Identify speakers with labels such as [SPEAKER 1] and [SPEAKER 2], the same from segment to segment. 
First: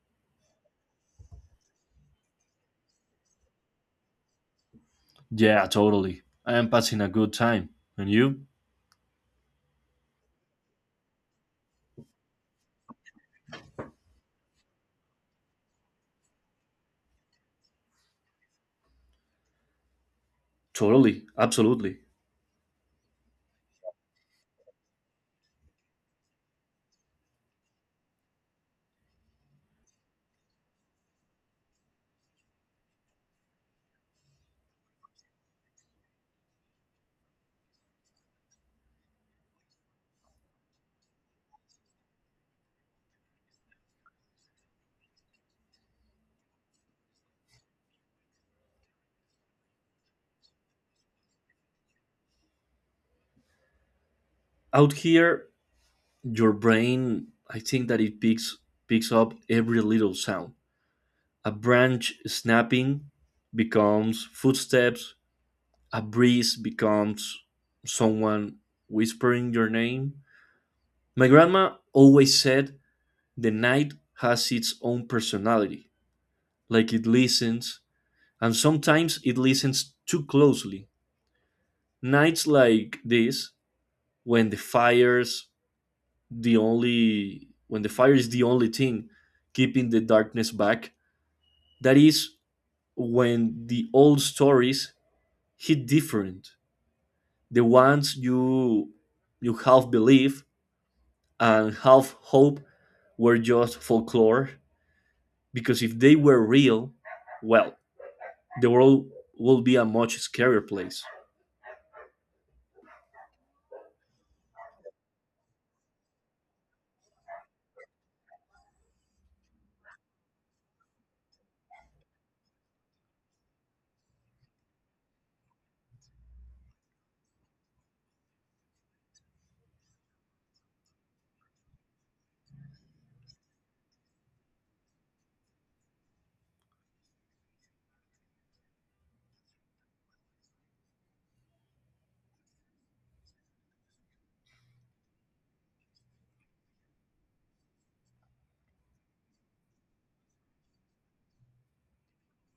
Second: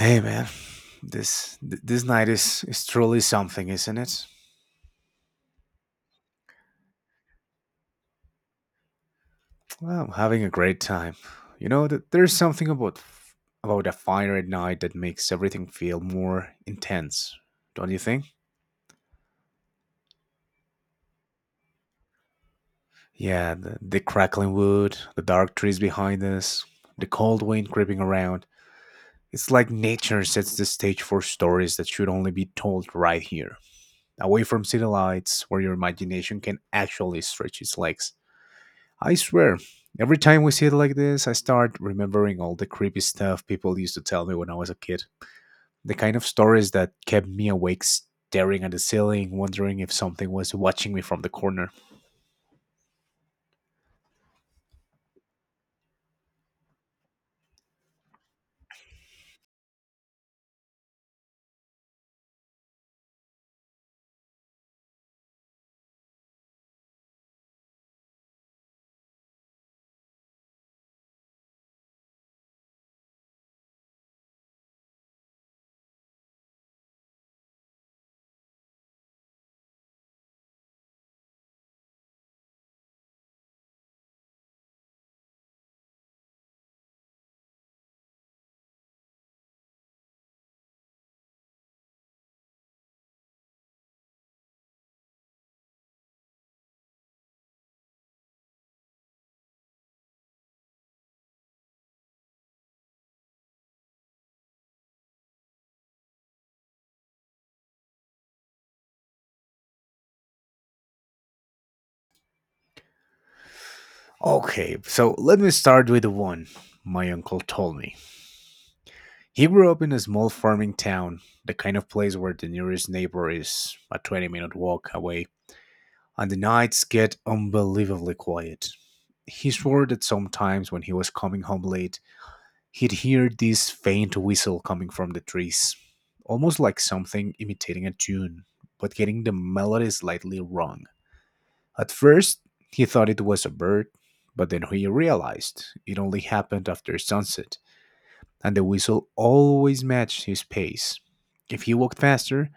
[SPEAKER 1] Hey man, this night is truly something, isn't it?
[SPEAKER 2] Yeah, totally. I am passing a good time. And you?
[SPEAKER 1] Well, I'm having a great time. You know that there's something about a fire at night that makes everything feel more intense, don't you think?
[SPEAKER 2] Totally, absolutely.
[SPEAKER 1] Yeah, the crackling wood, the dark trees behind us, the cold wind creeping around. It's like nature sets the stage for stories that should only be told right here, away from city lights, where your imagination can actually stretch its legs. I swear, every time we see it like this, I start remembering all the creepy stuff people used to tell me when I was a kid. The kind of stories that kept me awake staring at the ceiling, wondering if something was watching me from the corner.
[SPEAKER 2] Out here, your brain, I think that it picks up every little sound. A branch snapping becomes footsteps. A breeze becomes someone whispering your name. My grandma always said the night has its own personality, like it listens, and sometimes it listens too closely. Nights like this, when the fire's when the fire is the only thing keeping the darkness back, that is when the old stories hit different, the ones you half believe and half hope were just folklore, because if they were real, well, the world would be a much scarier place.
[SPEAKER 1] Okay, so let me start with the one my uncle told me. He grew up in a small farming town, the kind of place where the nearest neighbor is a 20-minute walk away, and the nights get unbelievably quiet. He swore that sometimes when he was coming home late, he'd hear this faint whistle coming from the trees, almost like something imitating a tune, but getting the melody slightly wrong. At first, he thought it was a bird, but then he realized it only happened after sunset, and the whistle always matched his pace. If he walked faster,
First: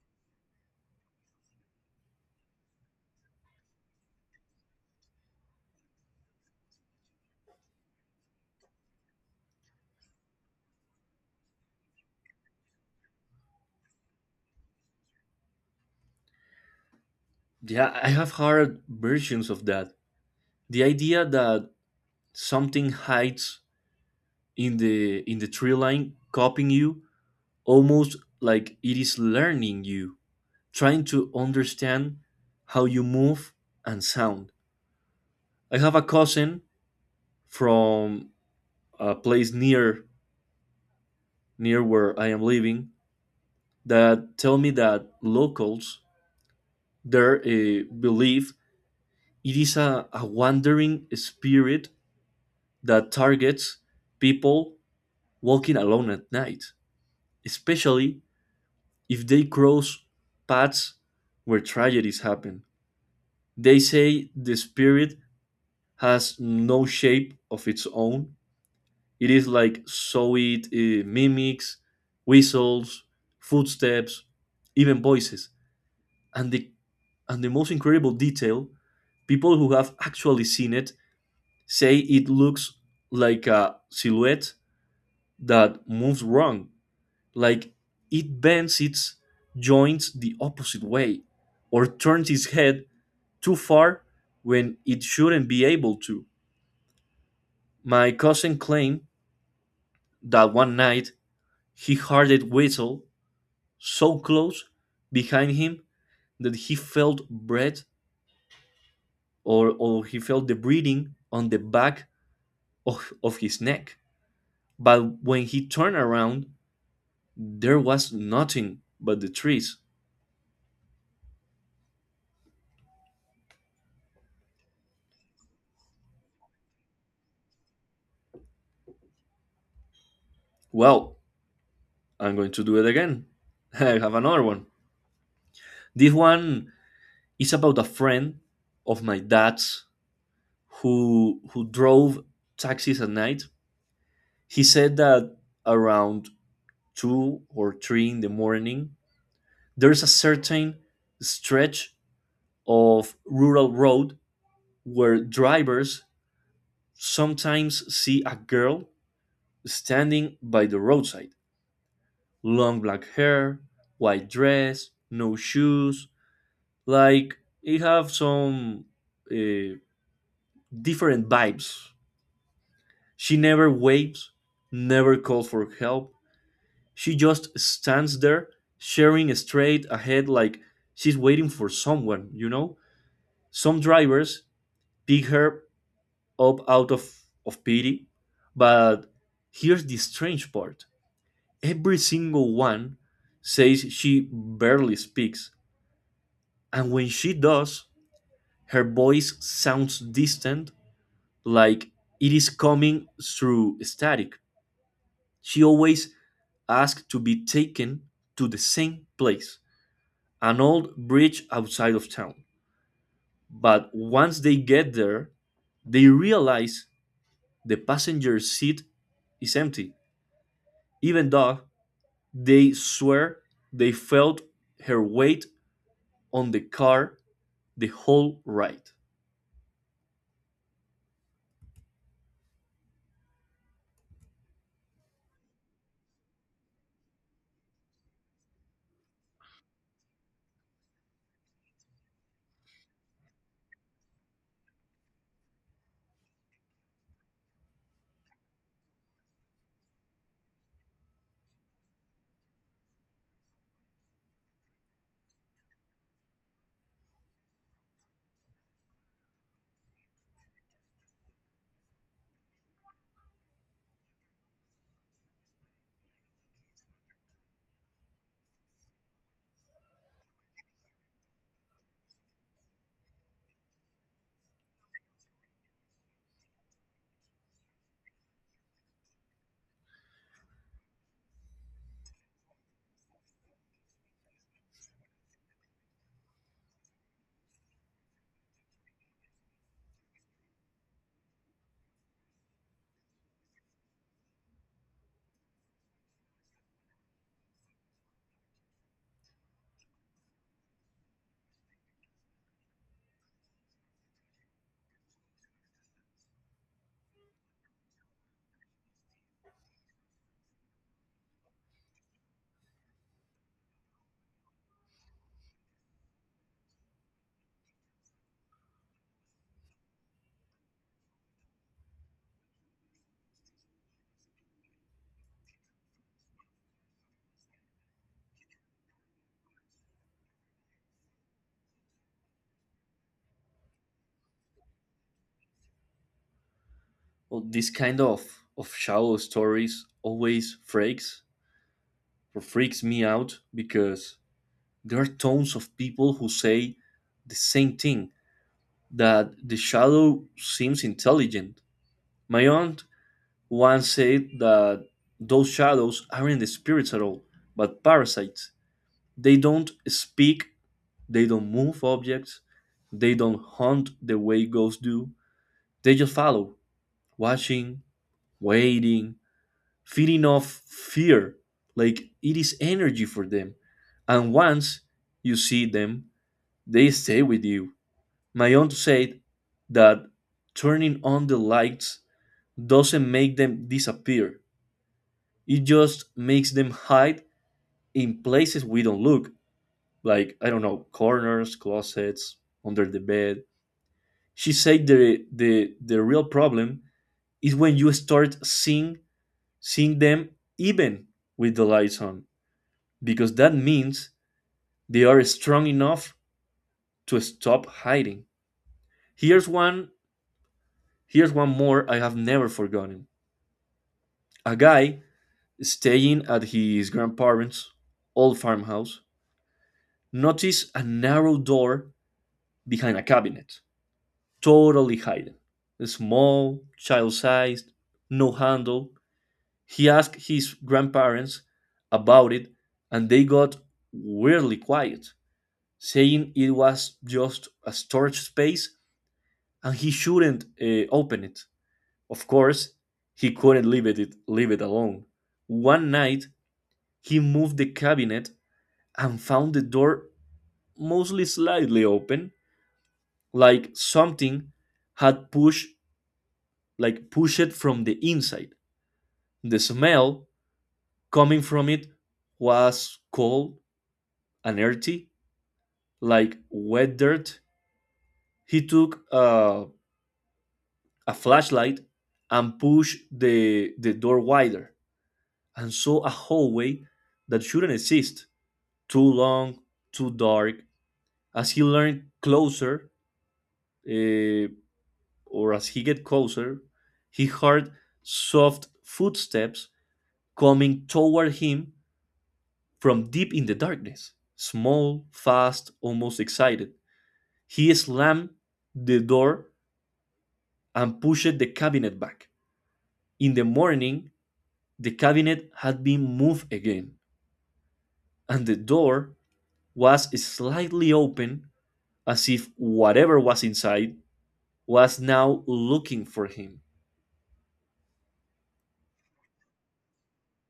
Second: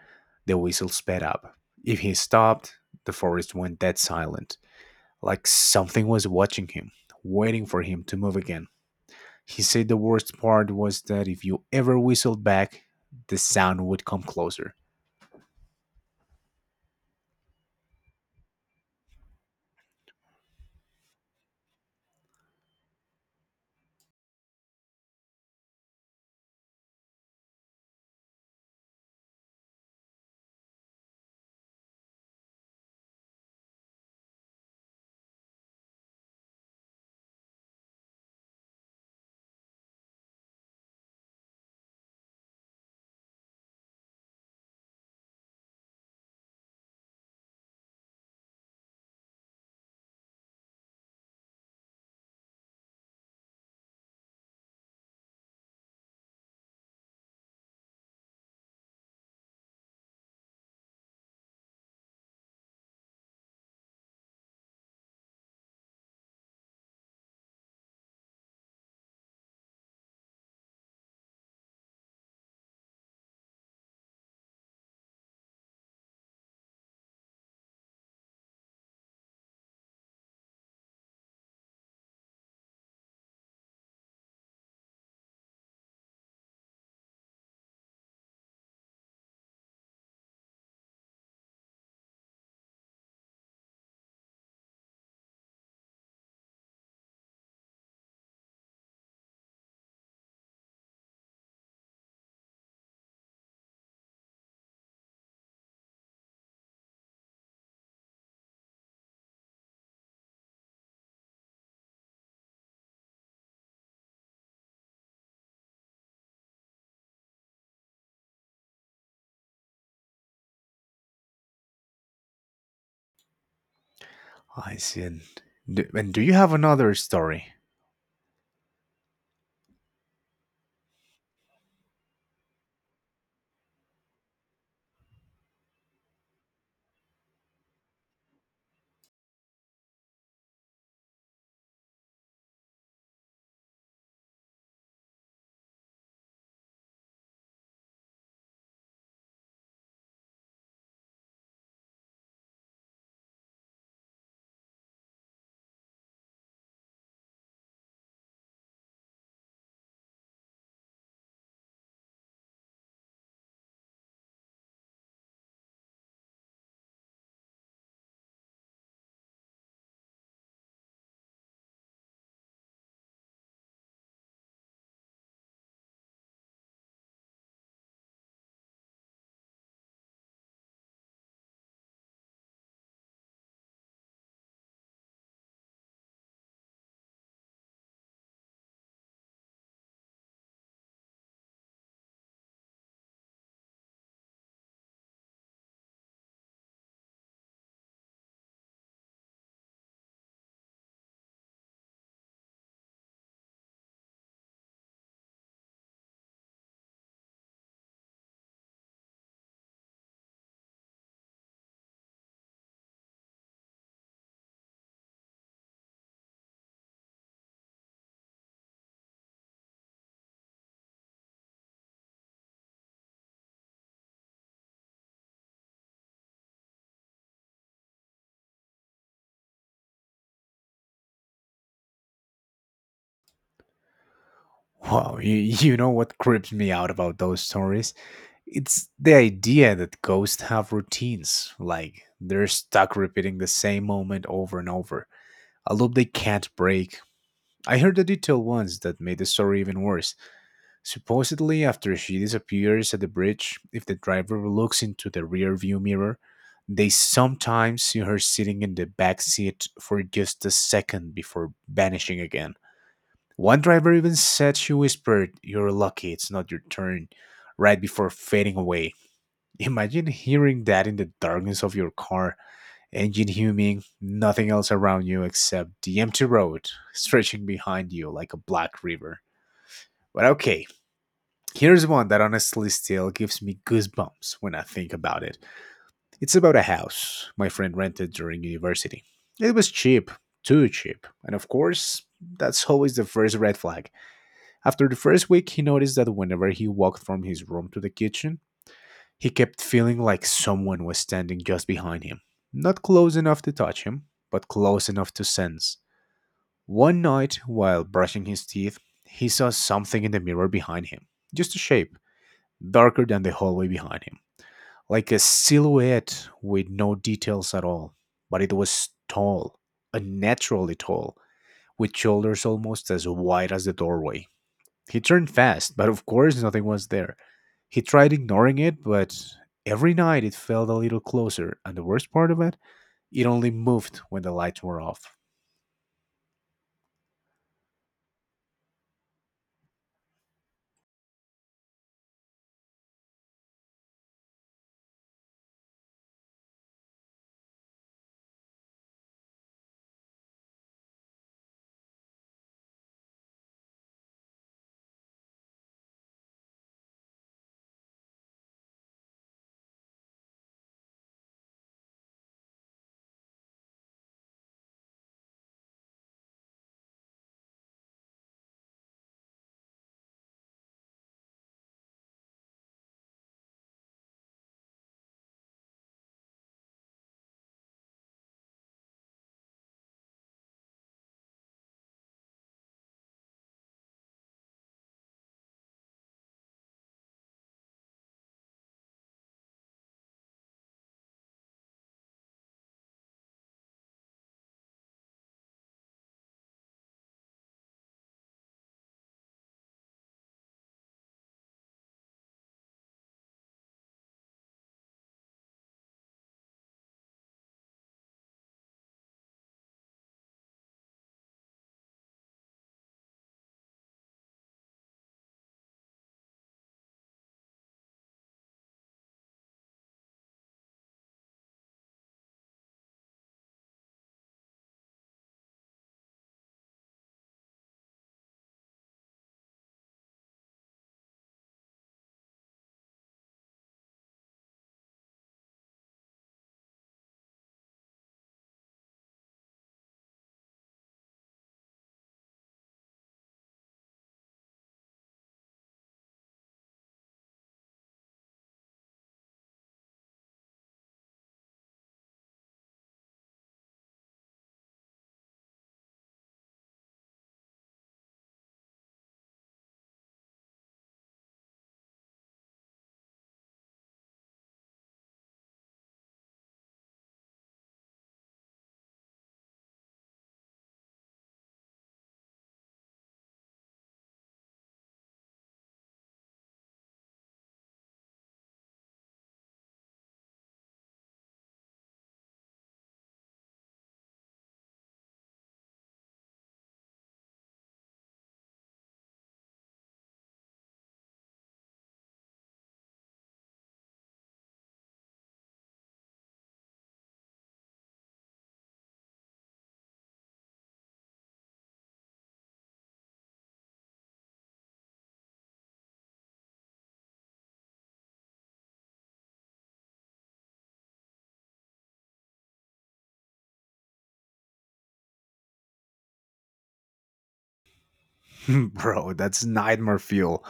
[SPEAKER 1] the whistle sped up. If he stopped, the forest went dead silent, like something was watching him, waiting for him to move again. He said the worst part was that if you ever whistled back, the sound would come closer.
[SPEAKER 2] Yeah, I have heard versions of that. The idea that something hides in the tree line, copying you, almost like it is learning you, trying to understand how you move and sound. I have a cousin from a place near where I am living that tell me that locals there believe it is a wandering spirit that targets people walking alone at night, especially if they cross paths where tragedies happen. They say the spirit has no shape of its own. It is like so it mimics whistles, footsteps, even voices. And the and the most incredible detail, people who have actually seen it say it looks like a silhouette that moves wrong, like it bends its joints the opposite way or turns its head too far when it shouldn't be able to. My cousin claimed that one night he heard it whistle so close behind him that he felt breath or he felt the breathing on the back of his neck. But when he turned around, there was nothing but the trees.
[SPEAKER 1] I said, "And do you have another story?"
[SPEAKER 2] Well, I'm going to do it again. I have another one. This one is about a friend of my dad's who drove taxis at night. He said that around two or three in the morning, there's a certain stretch of rural road where drivers sometimes see a girl standing by the roadside, long black hair, white dress, no shoes, like it have some uh, different vibes. She never waves, never calls for help. She just stands there, staring straight ahead like she's waiting for someone, you know? Some drivers pick her up out of pity, but here's the strange part: every single one says she barely speaks, and when she does, her voice sounds distant, like it is coming through static. She always asks to be taken to the same place, an old bridge outside of town. But once they get there, they realize the passenger seat is empty, even though they swear they felt her weight on the car the whole ride.
[SPEAKER 1] Wow, you know what creeps me out about those stories? It's the idea that ghosts have routines, like they're stuck repeating the same moment over and over, a loop they can't break. I heard a detail once that made the story even worse. Supposedly, after she disappears at the bridge, if the driver looks into the rearview mirror, they sometimes see her sitting in the back seat for just a second before vanishing again. One driver even said she whispered, "You're lucky it's not your turn," right before fading away. Imagine hearing that in the darkness of your car, engine humming, nothing else around you except the empty road stretching behind you like a black river. But okay, here's one that honestly still gives me goosebumps when I think about it. It's about a house my friend rented during university. It was cheap, too cheap, and of course, that's always the first red flag. After the first week, he noticed that whenever he walked from his room to the kitchen, he kept feeling like someone was standing just behind him. Not close enough to touch him, but close enough to sense. One night, while brushing his teeth, he saw something in the mirror behind him. Just a shape, darker than the hallway behind him, like a silhouette with no details at all. But it was tall, unnaturally tall, with shoulders almost as wide as the doorway. He turned fast, but of course nothing was there. He tried ignoring it, but every night it felt a little closer, and the worst part of it, it only moved when the lights were off.
[SPEAKER 2] Well, this kind of shallow stories always freaks me out because there are tons of people who say the same thing, that the shadow seems intelligent. My aunt one said that those shadows aren't the spirits at all, but parasites. They don't speak, they don't move objects, they don't hunt the way ghosts do. They just follow, watching, waiting, feeding off fear, like it is energy for them. And once you see them, they stay with you. My aunt said that turning on the lights doesn't make them disappear. It just makes them hide in places we don't look, like, I don't know, corners, closets, under the bed. She said the real problem is when you start seeing them even with the lights on, because that means they are strong enough to stop hiding. Here's one here's one more I have never forgotten. A guy staying at his grandparents' old farmhouse noticed a narrow door behind a cabinet, totally hidden. Small, child sized, no handle. He asked his grandparents about it and they got weirdly quiet, saying it was just a storage space and he shouldn't open it. Of course, he couldn't leave it alone. One night, he moved the cabinet and found the door mostly slightly open, like something had pushed, like, push it from the inside. The smell coming from it was cold and earthy, like wet dirt. He took a flashlight and pushed the door wider and saw a hallway that shouldn't exist. Too long, too dark. As he learned closer, eh, as he get closer, he heard soft footsteps coming toward him. From deep in the darkness, small, fast, almost excited, he slammed the door and pushed the cabinet back. In the morning, the cabinet had been moved again, and the door was slightly open, as if whatever was inside was now looking for him.
[SPEAKER 1] Bro, that's nightmare fuel.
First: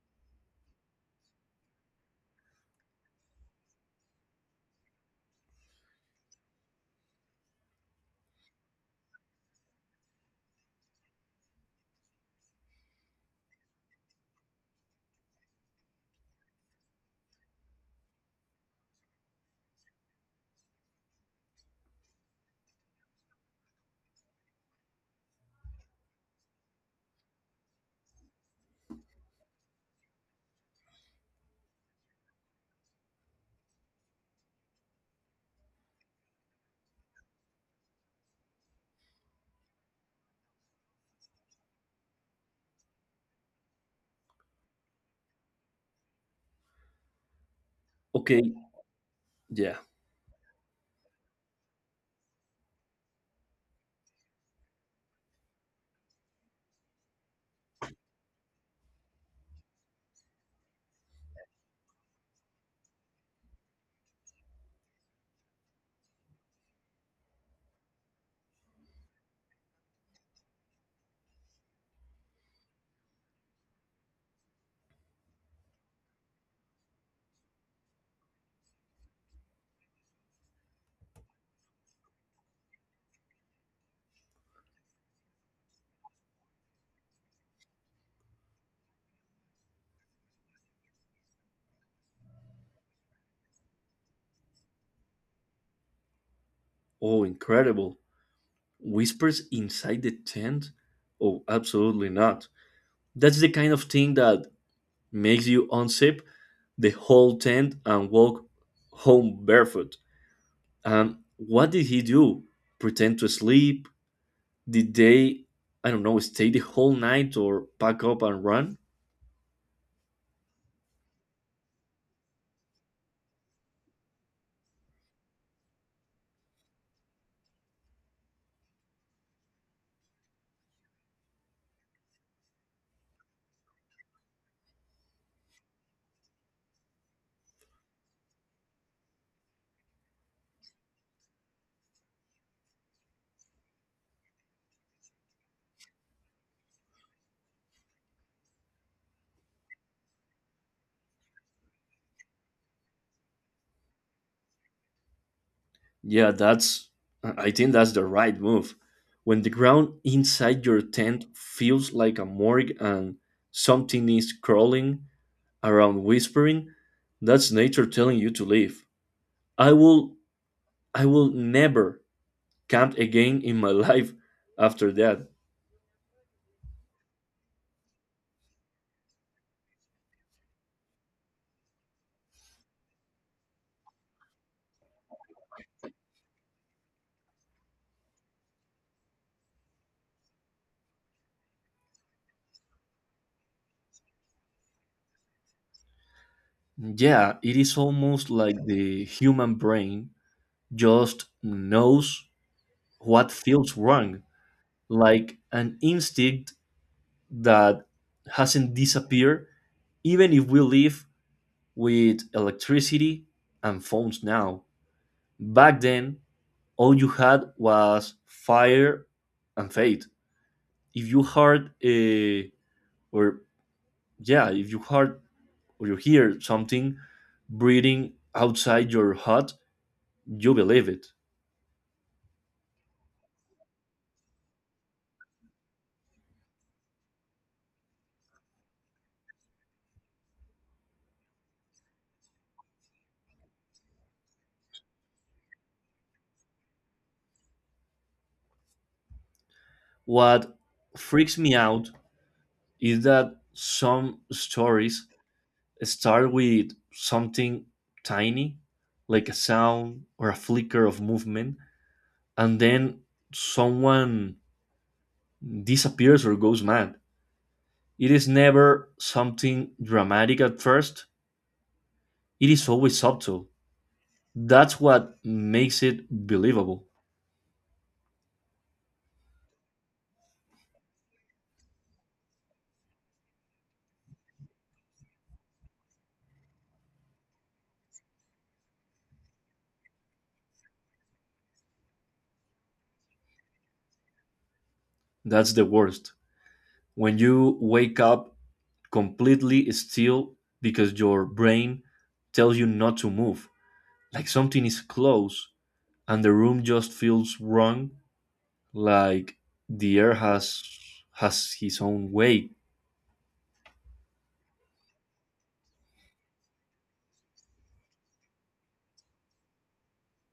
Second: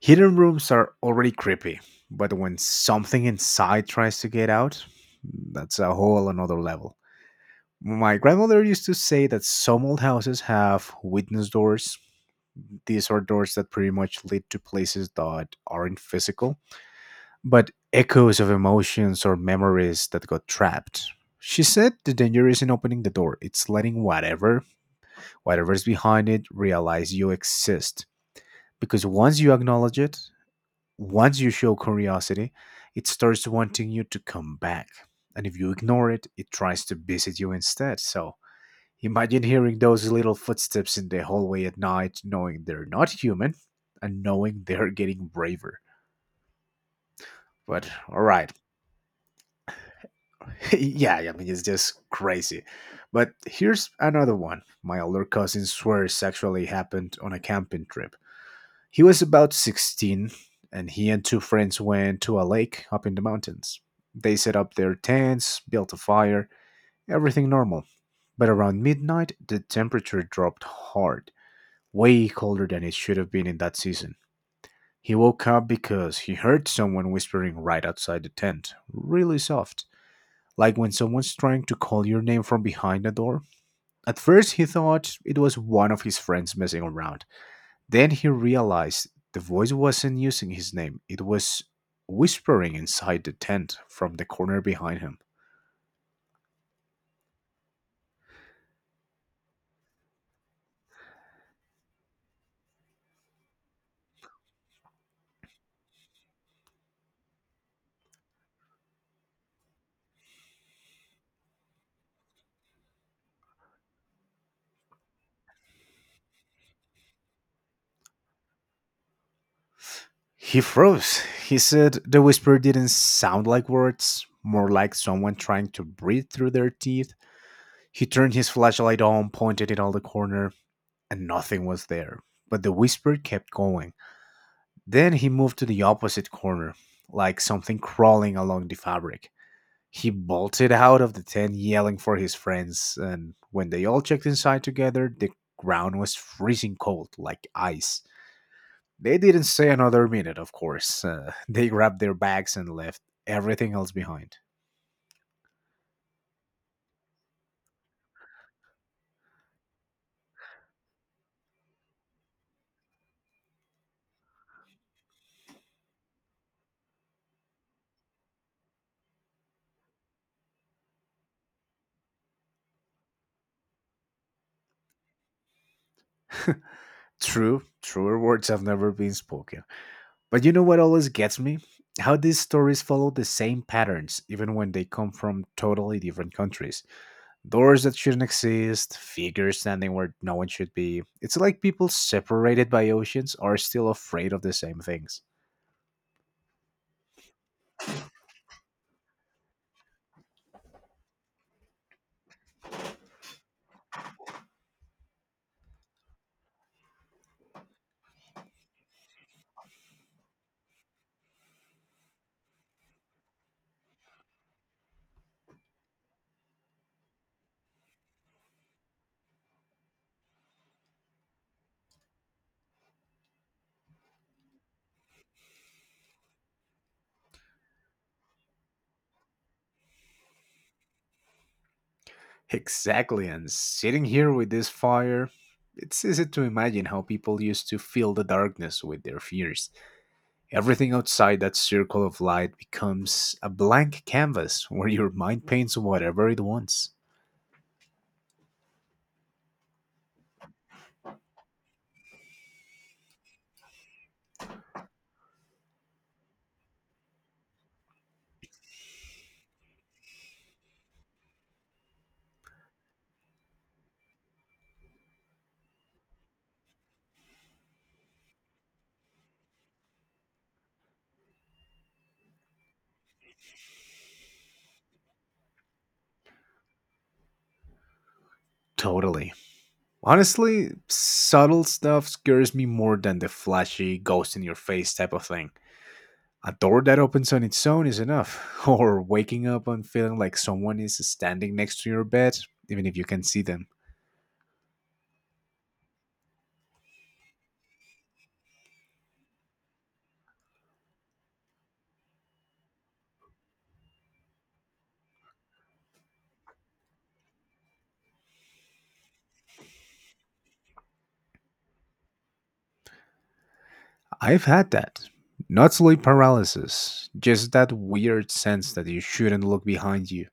[SPEAKER 1] Hidden rooms are already creepy, but when something inside tries to get out, that's a whole another level. My grandmother used to say that some old houses have witness doors. These are doors that pretty much lead to places that aren't physical, but echoes of emotions or memories that got trapped. She said the danger isn't opening the door, it's letting whatever's behind it realize you exist. Because once you acknowledge it, once you show curiosity, it starts wanting you to come back. And if you ignore it, it tries to visit you instead. So imagine hearing those little footsteps in the hallway at night, knowing they're not human and knowing they're getting braver. But all right,
[SPEAKER 2] Okay, yeah.
[SPEAKER 1] yeah, I mean, it's just crazy. But here's another one. My older cousin swears actually happened on a camping trip. He was about 16, and he and two friends went to a lake up in the mountains. They set up their tents, built a fire, everything normal. But around midnight, the temperature dropped hard, way colder than it should have been in that season. He woke up because he heard someone whispering right outside the tent, really soft, like when someone's trying to call your name from behind the door. At first, he thought it was one of his friends messing around. Then he realized the voice wasn't using his name, it was whispering inside the tent from the corner behind him.
[SPEAKER 2] Oh, incredible. Whispers inside the tent? Oh, absolutely not. That's the kind of thing that makes you unzip the whole tent and walk home barefoot. What did he do? Pretend to sleep? Did they, I don't know, stay the whole night or pack up and run?
[SPEAKER 1] He froze. He said the whisper didn't sound like words, more like someone trying to breathe through their teeth. He turned his flashlight on, pointed it on the corner, and nothing was there. But the whisper kept going. Then he moved to the opposite corner, like something crawling along the fabric. He bolted out of the tent yelling for his friends, and when they all checked inside together, the ground was freezing cold, like ice. They didn't stay another minute, of course. They grabbed their bags and left everything else behind.
[SPEAKER 2] Yeah, I think that's the right move. When the ground inside your tent feels like a morgue and something is crawling around whispering, that's nature telling you to leave. I will, I will never camped again in my life after that.
[SPEAKER 1] True, truer words have never been spoken. But you know what always gets me? How these stories follow the same patterns, even when they come from totally different countries. Doors that shouldn't exist, figures standing where no one should be. It's like people separated by oceans are still afraid of the same things.
[SPEAKER 2] Yeah, it is almost like the human brain just knows what feels wrong, like an instinct that hasn't disappeared, even if we live with electricity and phones now. Back then, all you had was fire and faith. If you heard a or yeah, If you hear something breathing outside your hut, you believe it.
[SPEAKER 1] Exactly, and sitting here with this fire, it's easy to imagine how people used to fill the darkness with their fears. Everything outside that circle of light becomes a blank canvas where your mind paints whatever it wants.
[SPEAKER 2] What freaks me out is that some stories start with something tiny, like a sound or a flicker of movement, and then someone disappears or goes mad. It is never something dramatic at first, it is always subtle. That's what makes it believable.
[SPEAKER 1] Totally. Honestly, subtle stuff scares me more than the flashy, ghost in your face type of thing. A door that opens on its own is enough, or waking up and feeling like someone is standing next to your bed, even if you can see them.
[SPEAKER 2] That's the worst, when you wake up completely still because your brain tells you not to move, like something is close and the room just feels wrong, like the air has his own way.
[SPEAKER 1] I've had that. Not sleep paralysis, just that weird sense that you shouldn't look behind you.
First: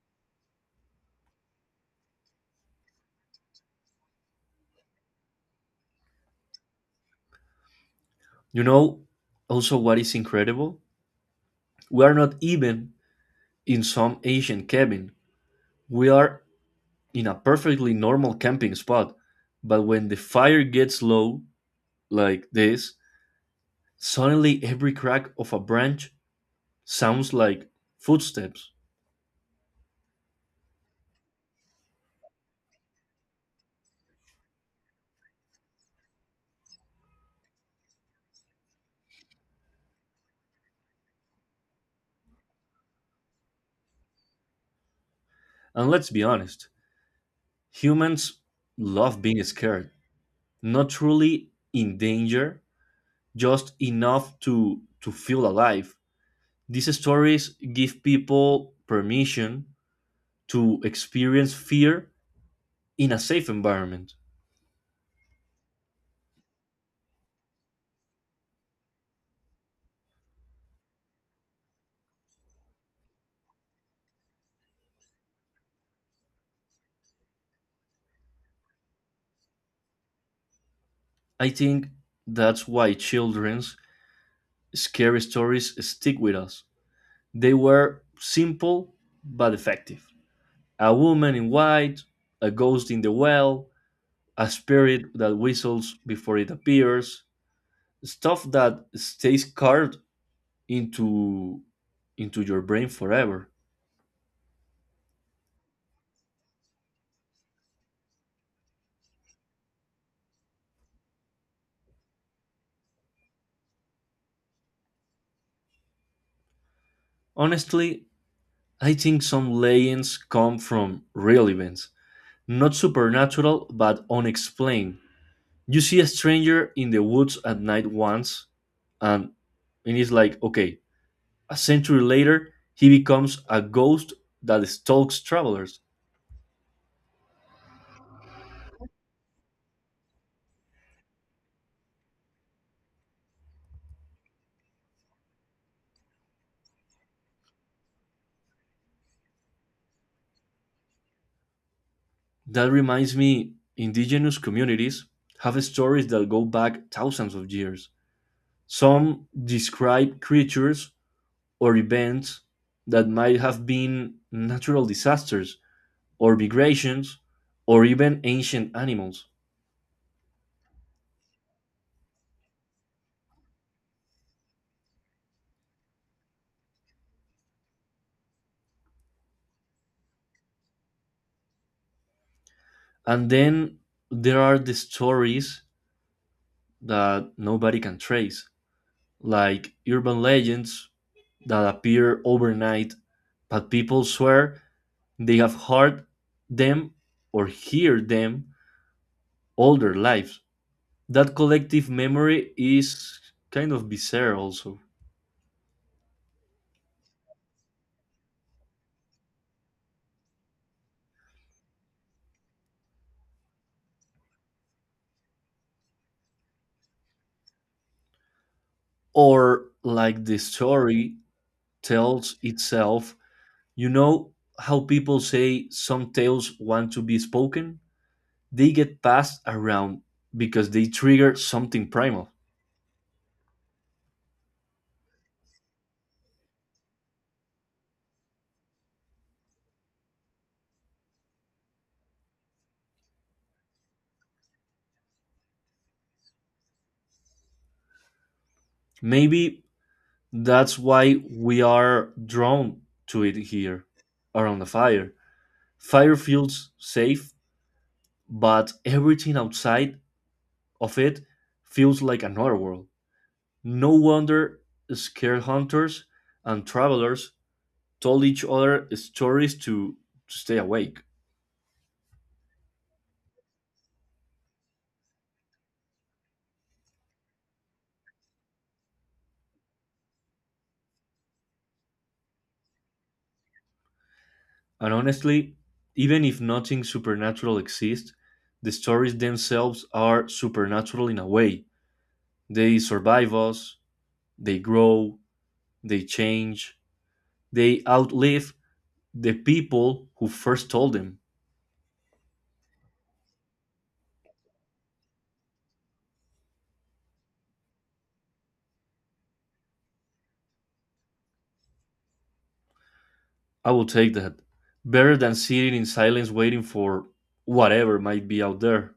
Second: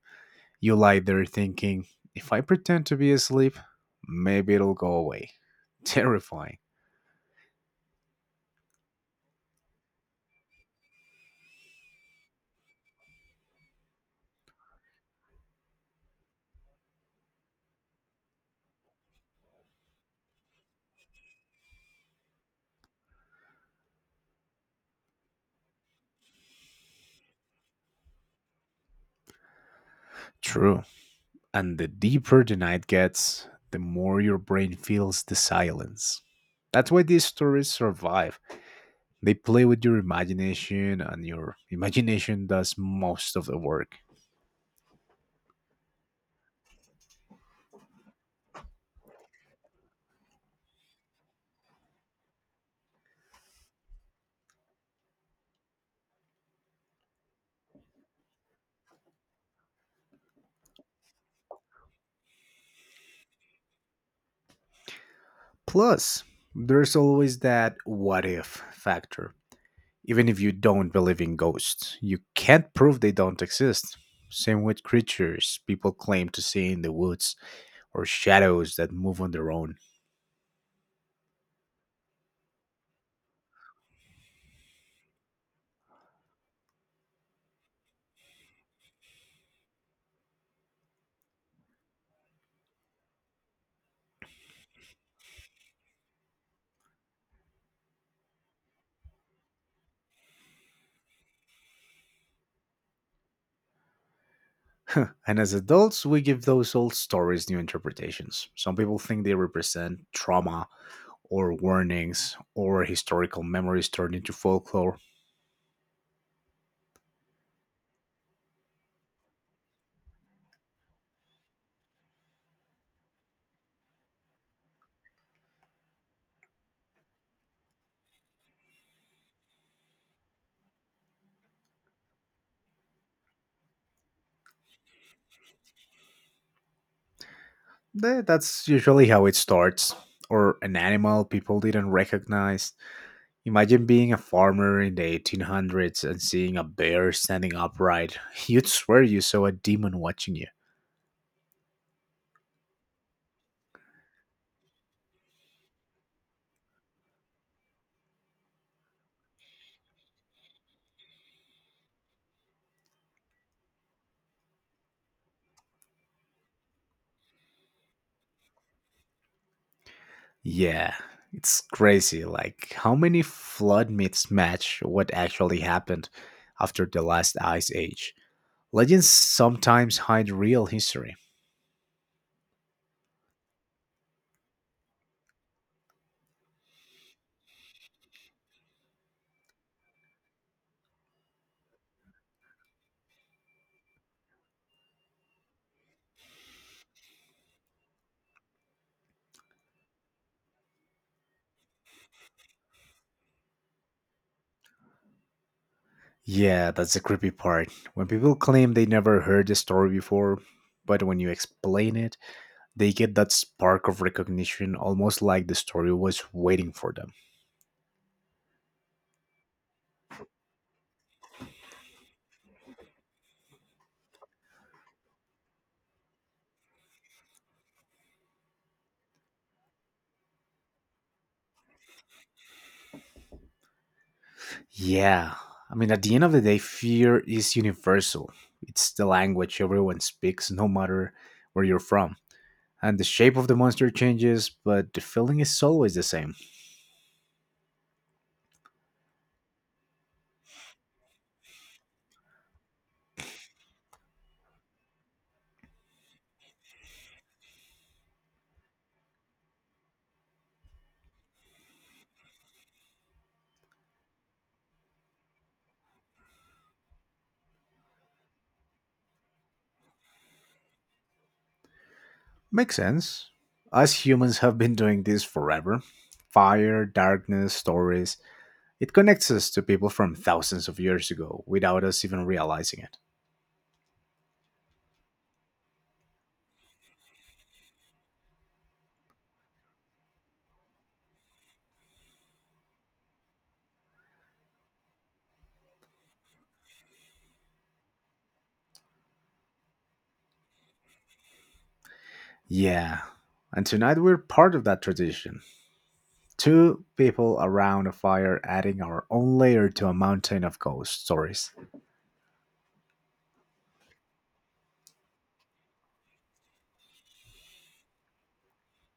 [SPEAKER 1] You lie there thinking, if I pretend to be asleep, maybe it'll go away. Terrifying.
[SPEAKER 2] You know, also, what is incredible, we are not even in some asian cabin, we are in a perfectly normal camping spot, but when the fire gets low like this, suddenly every crack of a branch sounds like footsteps.
[SPEAKER 1] True. And the deeper the night gets, the more your brain feels the silence. That's why these stories survive. They play with your imagination, and your imagination does most of the work.
[SPEAKER 2] And let's be honest, humans love being scared, not truly in danger, just enough to feel alive. These stories give people permission to experience fear in a safe environment.
[SPEAKER 1] Plus, there's always that what if factor. Even if you don't believe in ghosts, you can't prove they don't exist. Same with creatures people claim to see in the woods or shadows that move on their own.
[SPEAKER 2] I think that's why children's scary stories stick with us. They were simple but effective: a woman in white, a ghost in the well, a spirit that whistles before it appears, stuff that stays carved into into your brain forever.
[SPEAKER 1] And as adults, we give those old stories new interpretations. Some people think they represent trauma or warnings or historical memories turned into folklore.
[SPEAKER 2] Honestly, I think some legends come from real events, not supernatural but unexplained. You see a stranger in the woods at night once, and and it's like, okay, a century later he becomes a ghost that stalks travelers.
[SPEAKER 1] That's usually how it starts. Or an animal people didn't recognize. Imagine being a farmer in the 1800s and seeing a bear standing upright. You'd swear you saw a demon watching you.
[SPEAKER 2] That reminds me, indigenous communities have stories that go back thousands of years. Some describe creatures or events that might have been natural disasters or migrations or even ancient animals.
[SPEAKER 1] Yeah, it's crazy. Like, how many flood myths match what actually happened after the last ice age? Legends sometimes hide real history.
[SPEAKER 2] And then there are the stories that nobody can trace, like urban legends that appear overnight, but people swear they have them hear them all their lives. That collective memory is kind of bizarre, also.
[SPEAKER 1] Yeah, that's the creepy part. When people claim they never heard the story before, but when you explain it, they get that spark of recognition, almost like the story was waiting for them.
[SPEAKER 2] Or like the story tells itself, you know how people say some tales want to be spoken? They get passed around because they trigger something primal.
[SPEAKER 1] Yeah. I mean, at the end of the day, fear is universal. It's the language everyone speaks, no matter where you're from. And the shape of the monster changes, but the feeling is always the same.
[SPEAKER 2] Maybe that's why we are drawn to it here around the fire. Fire feels safe, but everything outside of it feels like another world. No wonder scared hunters and travelers told each other stories to stay awake.
[SPEAKER 1] Makes sense. Us humans have been doing this forever: fire, darkness, stories. It connects us to people from thousands of years ago without us even realizing it.
[SPEAKER 2] And honestly, even if nothing supernatural exists, the stories themselves are supernatural in a way. They survive us, they grow, they change, they outlive the people who first told them.
[SPEAKER 1] Yeah. And tonight we're part of that tradition. Two people around a fire adding our own layer to a mountain of ghost stories.
[SPEAKER 2] I will take that. Better than sitting in silence waiting for whatever might be out there.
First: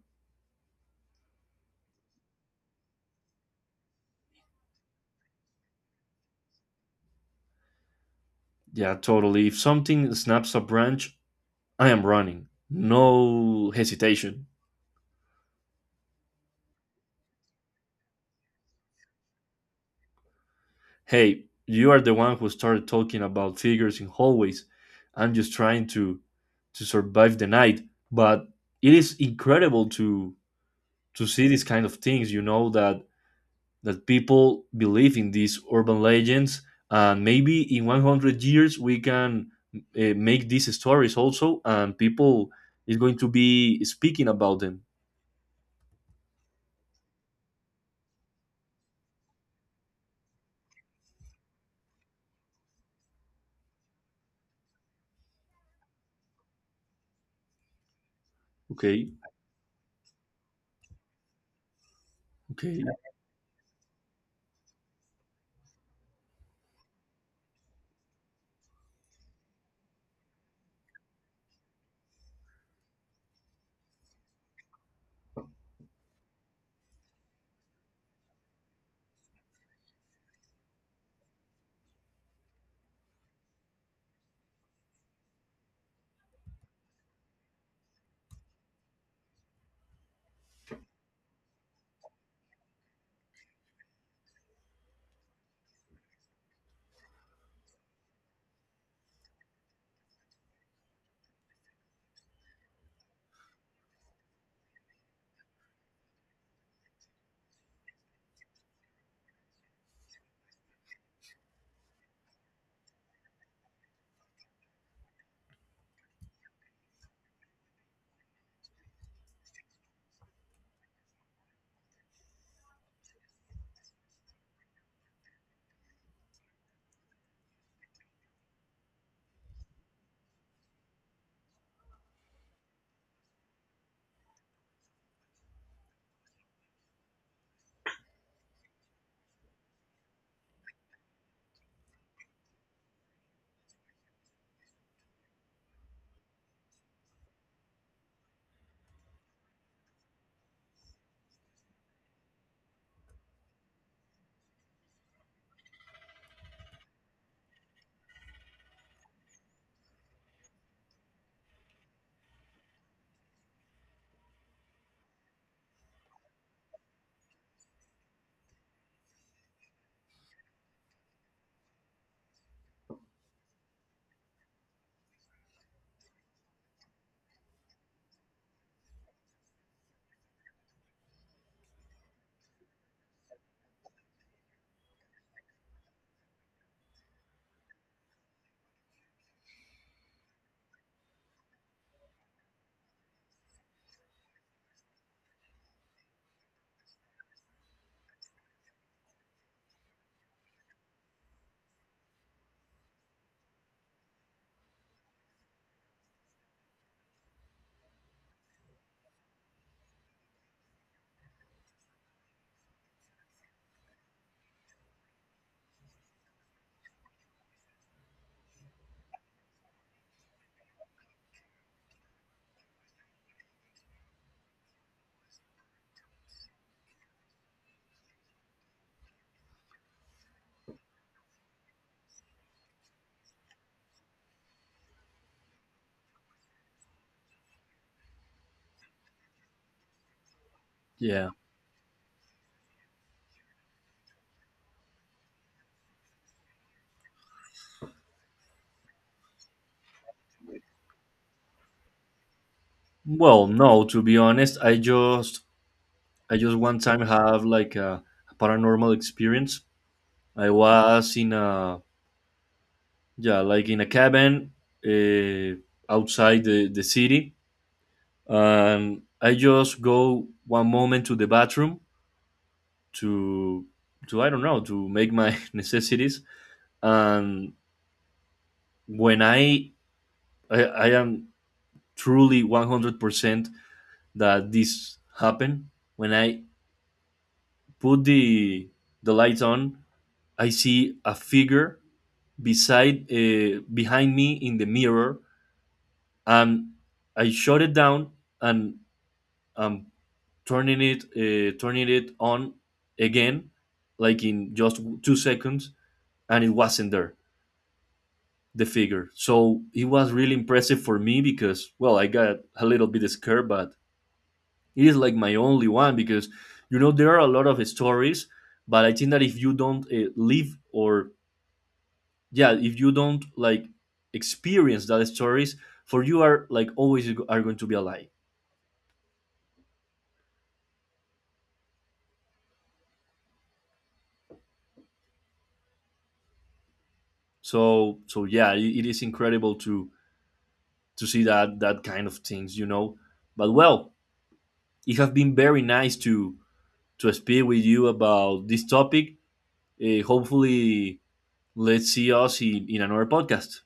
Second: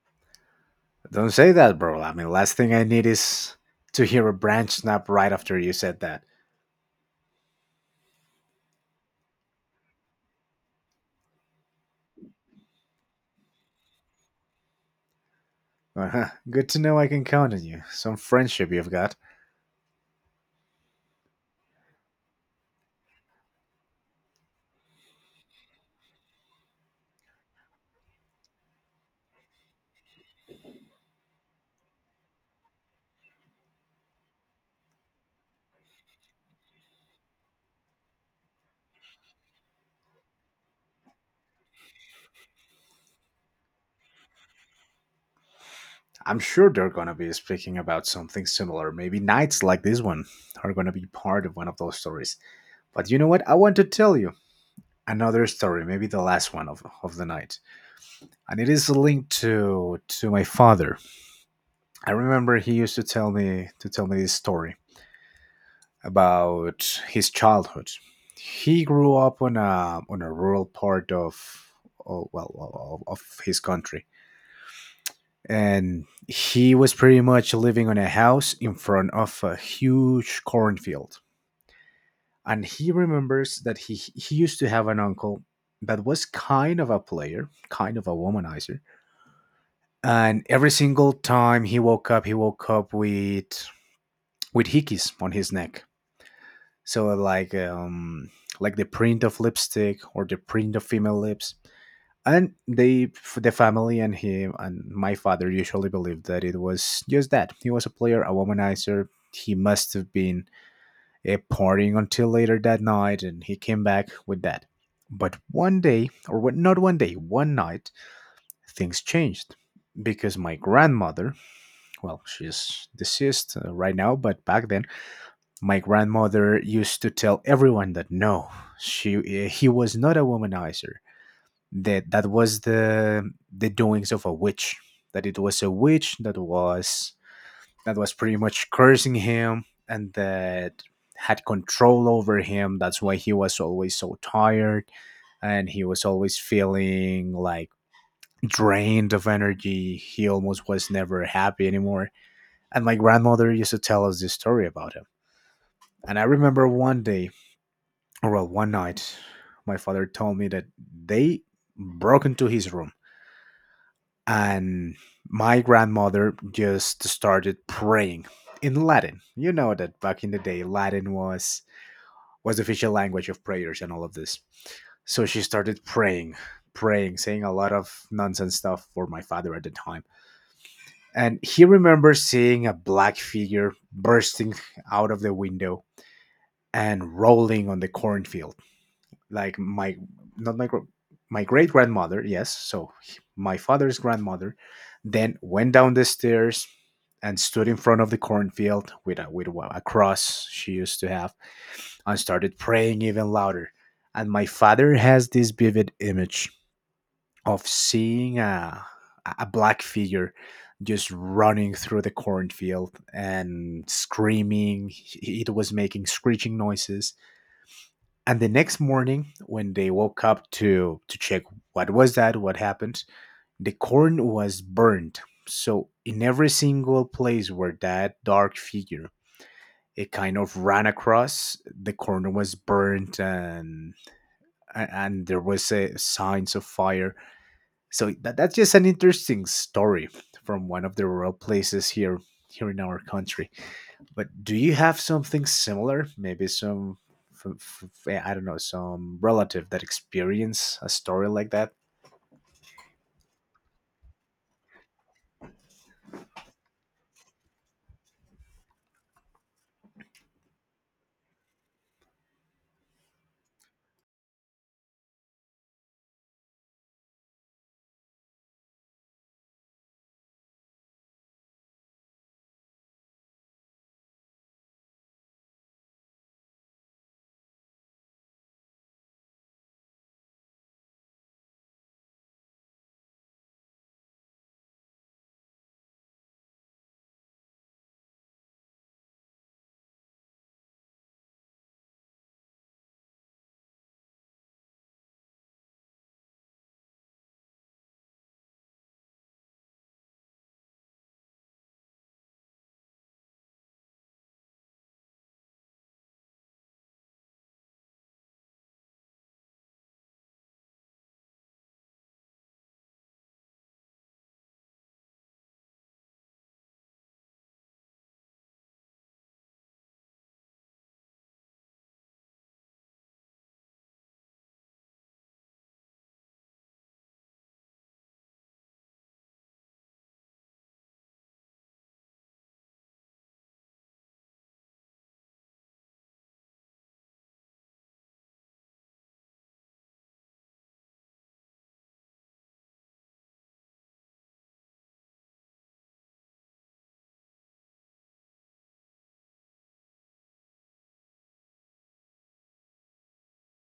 [SPEAKER 1] Don't say that, bro. I mean, last thing I need is to hear a branch snap right after you said that.
[SPEAKER 2] Yeah, totally. If something snaps a branch, I am running. No hesitation.
[SPEAKER 1] Uh-huh. Good to know I can count on you. Some friendship you've got.
[SPEAKER 2] Hey, you are the one who started talking about figures in hallways. I'm just trying to survive the night. But it is incredible to see these kind of things, you know, that people believe in these urban legends, and maybe in 100 years we can make these stories also, and people is going to be speaking about them.
[SPEAKER 1] I'm sure they're gonna be speaking about something similar. Maybe nights like this one are gonna be part of one of those stories. But you know what? I want to tell you another story, maybe the last one of the night. And it is
[SPEAKER 2] Okay.
[SPEAKER 1] linked to my father. I remember he
[SPEAKER 2] Okay.
[SPEAKER 1] used to tell me this story about his childhood. He grew up on a rural part of his country, and he was pretty much living on a house in front of a huge cornfield. And he remembers that he used to have an uncle that was kind of a player, kind of a womanizer, and every single time he woke up with hickeys on his neck, so like the print of lipstick or the print of female lips, and the family and him and my father usually believed that it was just that he was a player, a womanizer. He must have been partying until later that night and he came back with that. But one day, or what not one day, one night, things changed because my grandmother, well, she's deceased right now, but back then my grandmother used to tell everyone that no, she he was not a womanizer. That was the doings of a witch. That it was a witch that was pretty much cursing him and that had control over him. That's why he was always so tired and he was always feeling like drained of energy. He almost was never happy anymore. And my grandmother used to tell us this story about him. And I remember one day, well, one night, my father told me that they broke into his room and my grandmother just started praying in Latin. You know that back in the day, Latin was the official language of prayers and all of this. So she started praying, praying, saying a lot of nonsense stuff for my father at the time. And he remembers seeing a black figure bursting out of the window and rolling on the cornfield like my not my gr- my great grandmother yes, so my father's grandmother then went down the stairs and stood in front of the cornfield with a cross she used to have and started praying even louder. And my father has this vivid image of seeing a black figure just running through the cornfield and screaming. It was making screeching noises. And the next morning, when they woke up to check what was that, what happened, the corn was burned. So in every single place where that dark figure it kind of ran across, the corn was burnt, and- there was a signs of fire. So that's just an interesting story from one of the
[SPEAKER 2] Yeah.
[SPEAKER 1] rural places here, in our country. But do you have something similar? Maybe some, I don't know, some relative that experience a story like that.
[SPEAKER 2] Well, no, to be honest, I just one time have like a paranormal experience. I was in a cabin uh, outside the city, and I just go one moment to the bathroom to to I don't know, to make my necessities, and when I am truly 100% that this happened, when I put the lights on I see a figure beside behind me in the mirror, and I shut it down and I'm turning it on again, like in just 2 seconds, and it wasn't there the figure. So it was really impressive for me because, well, I got a little bit scared, but it is like my only one because you know there are a lot of stories, but I think that if you don't like experience that stories for you are like always are going to be a lie. So yeah, it is incredible to see that kind of things. But well, it has been very nice to speak with you about this topic. Uh, hopefully let's see us in another podcast.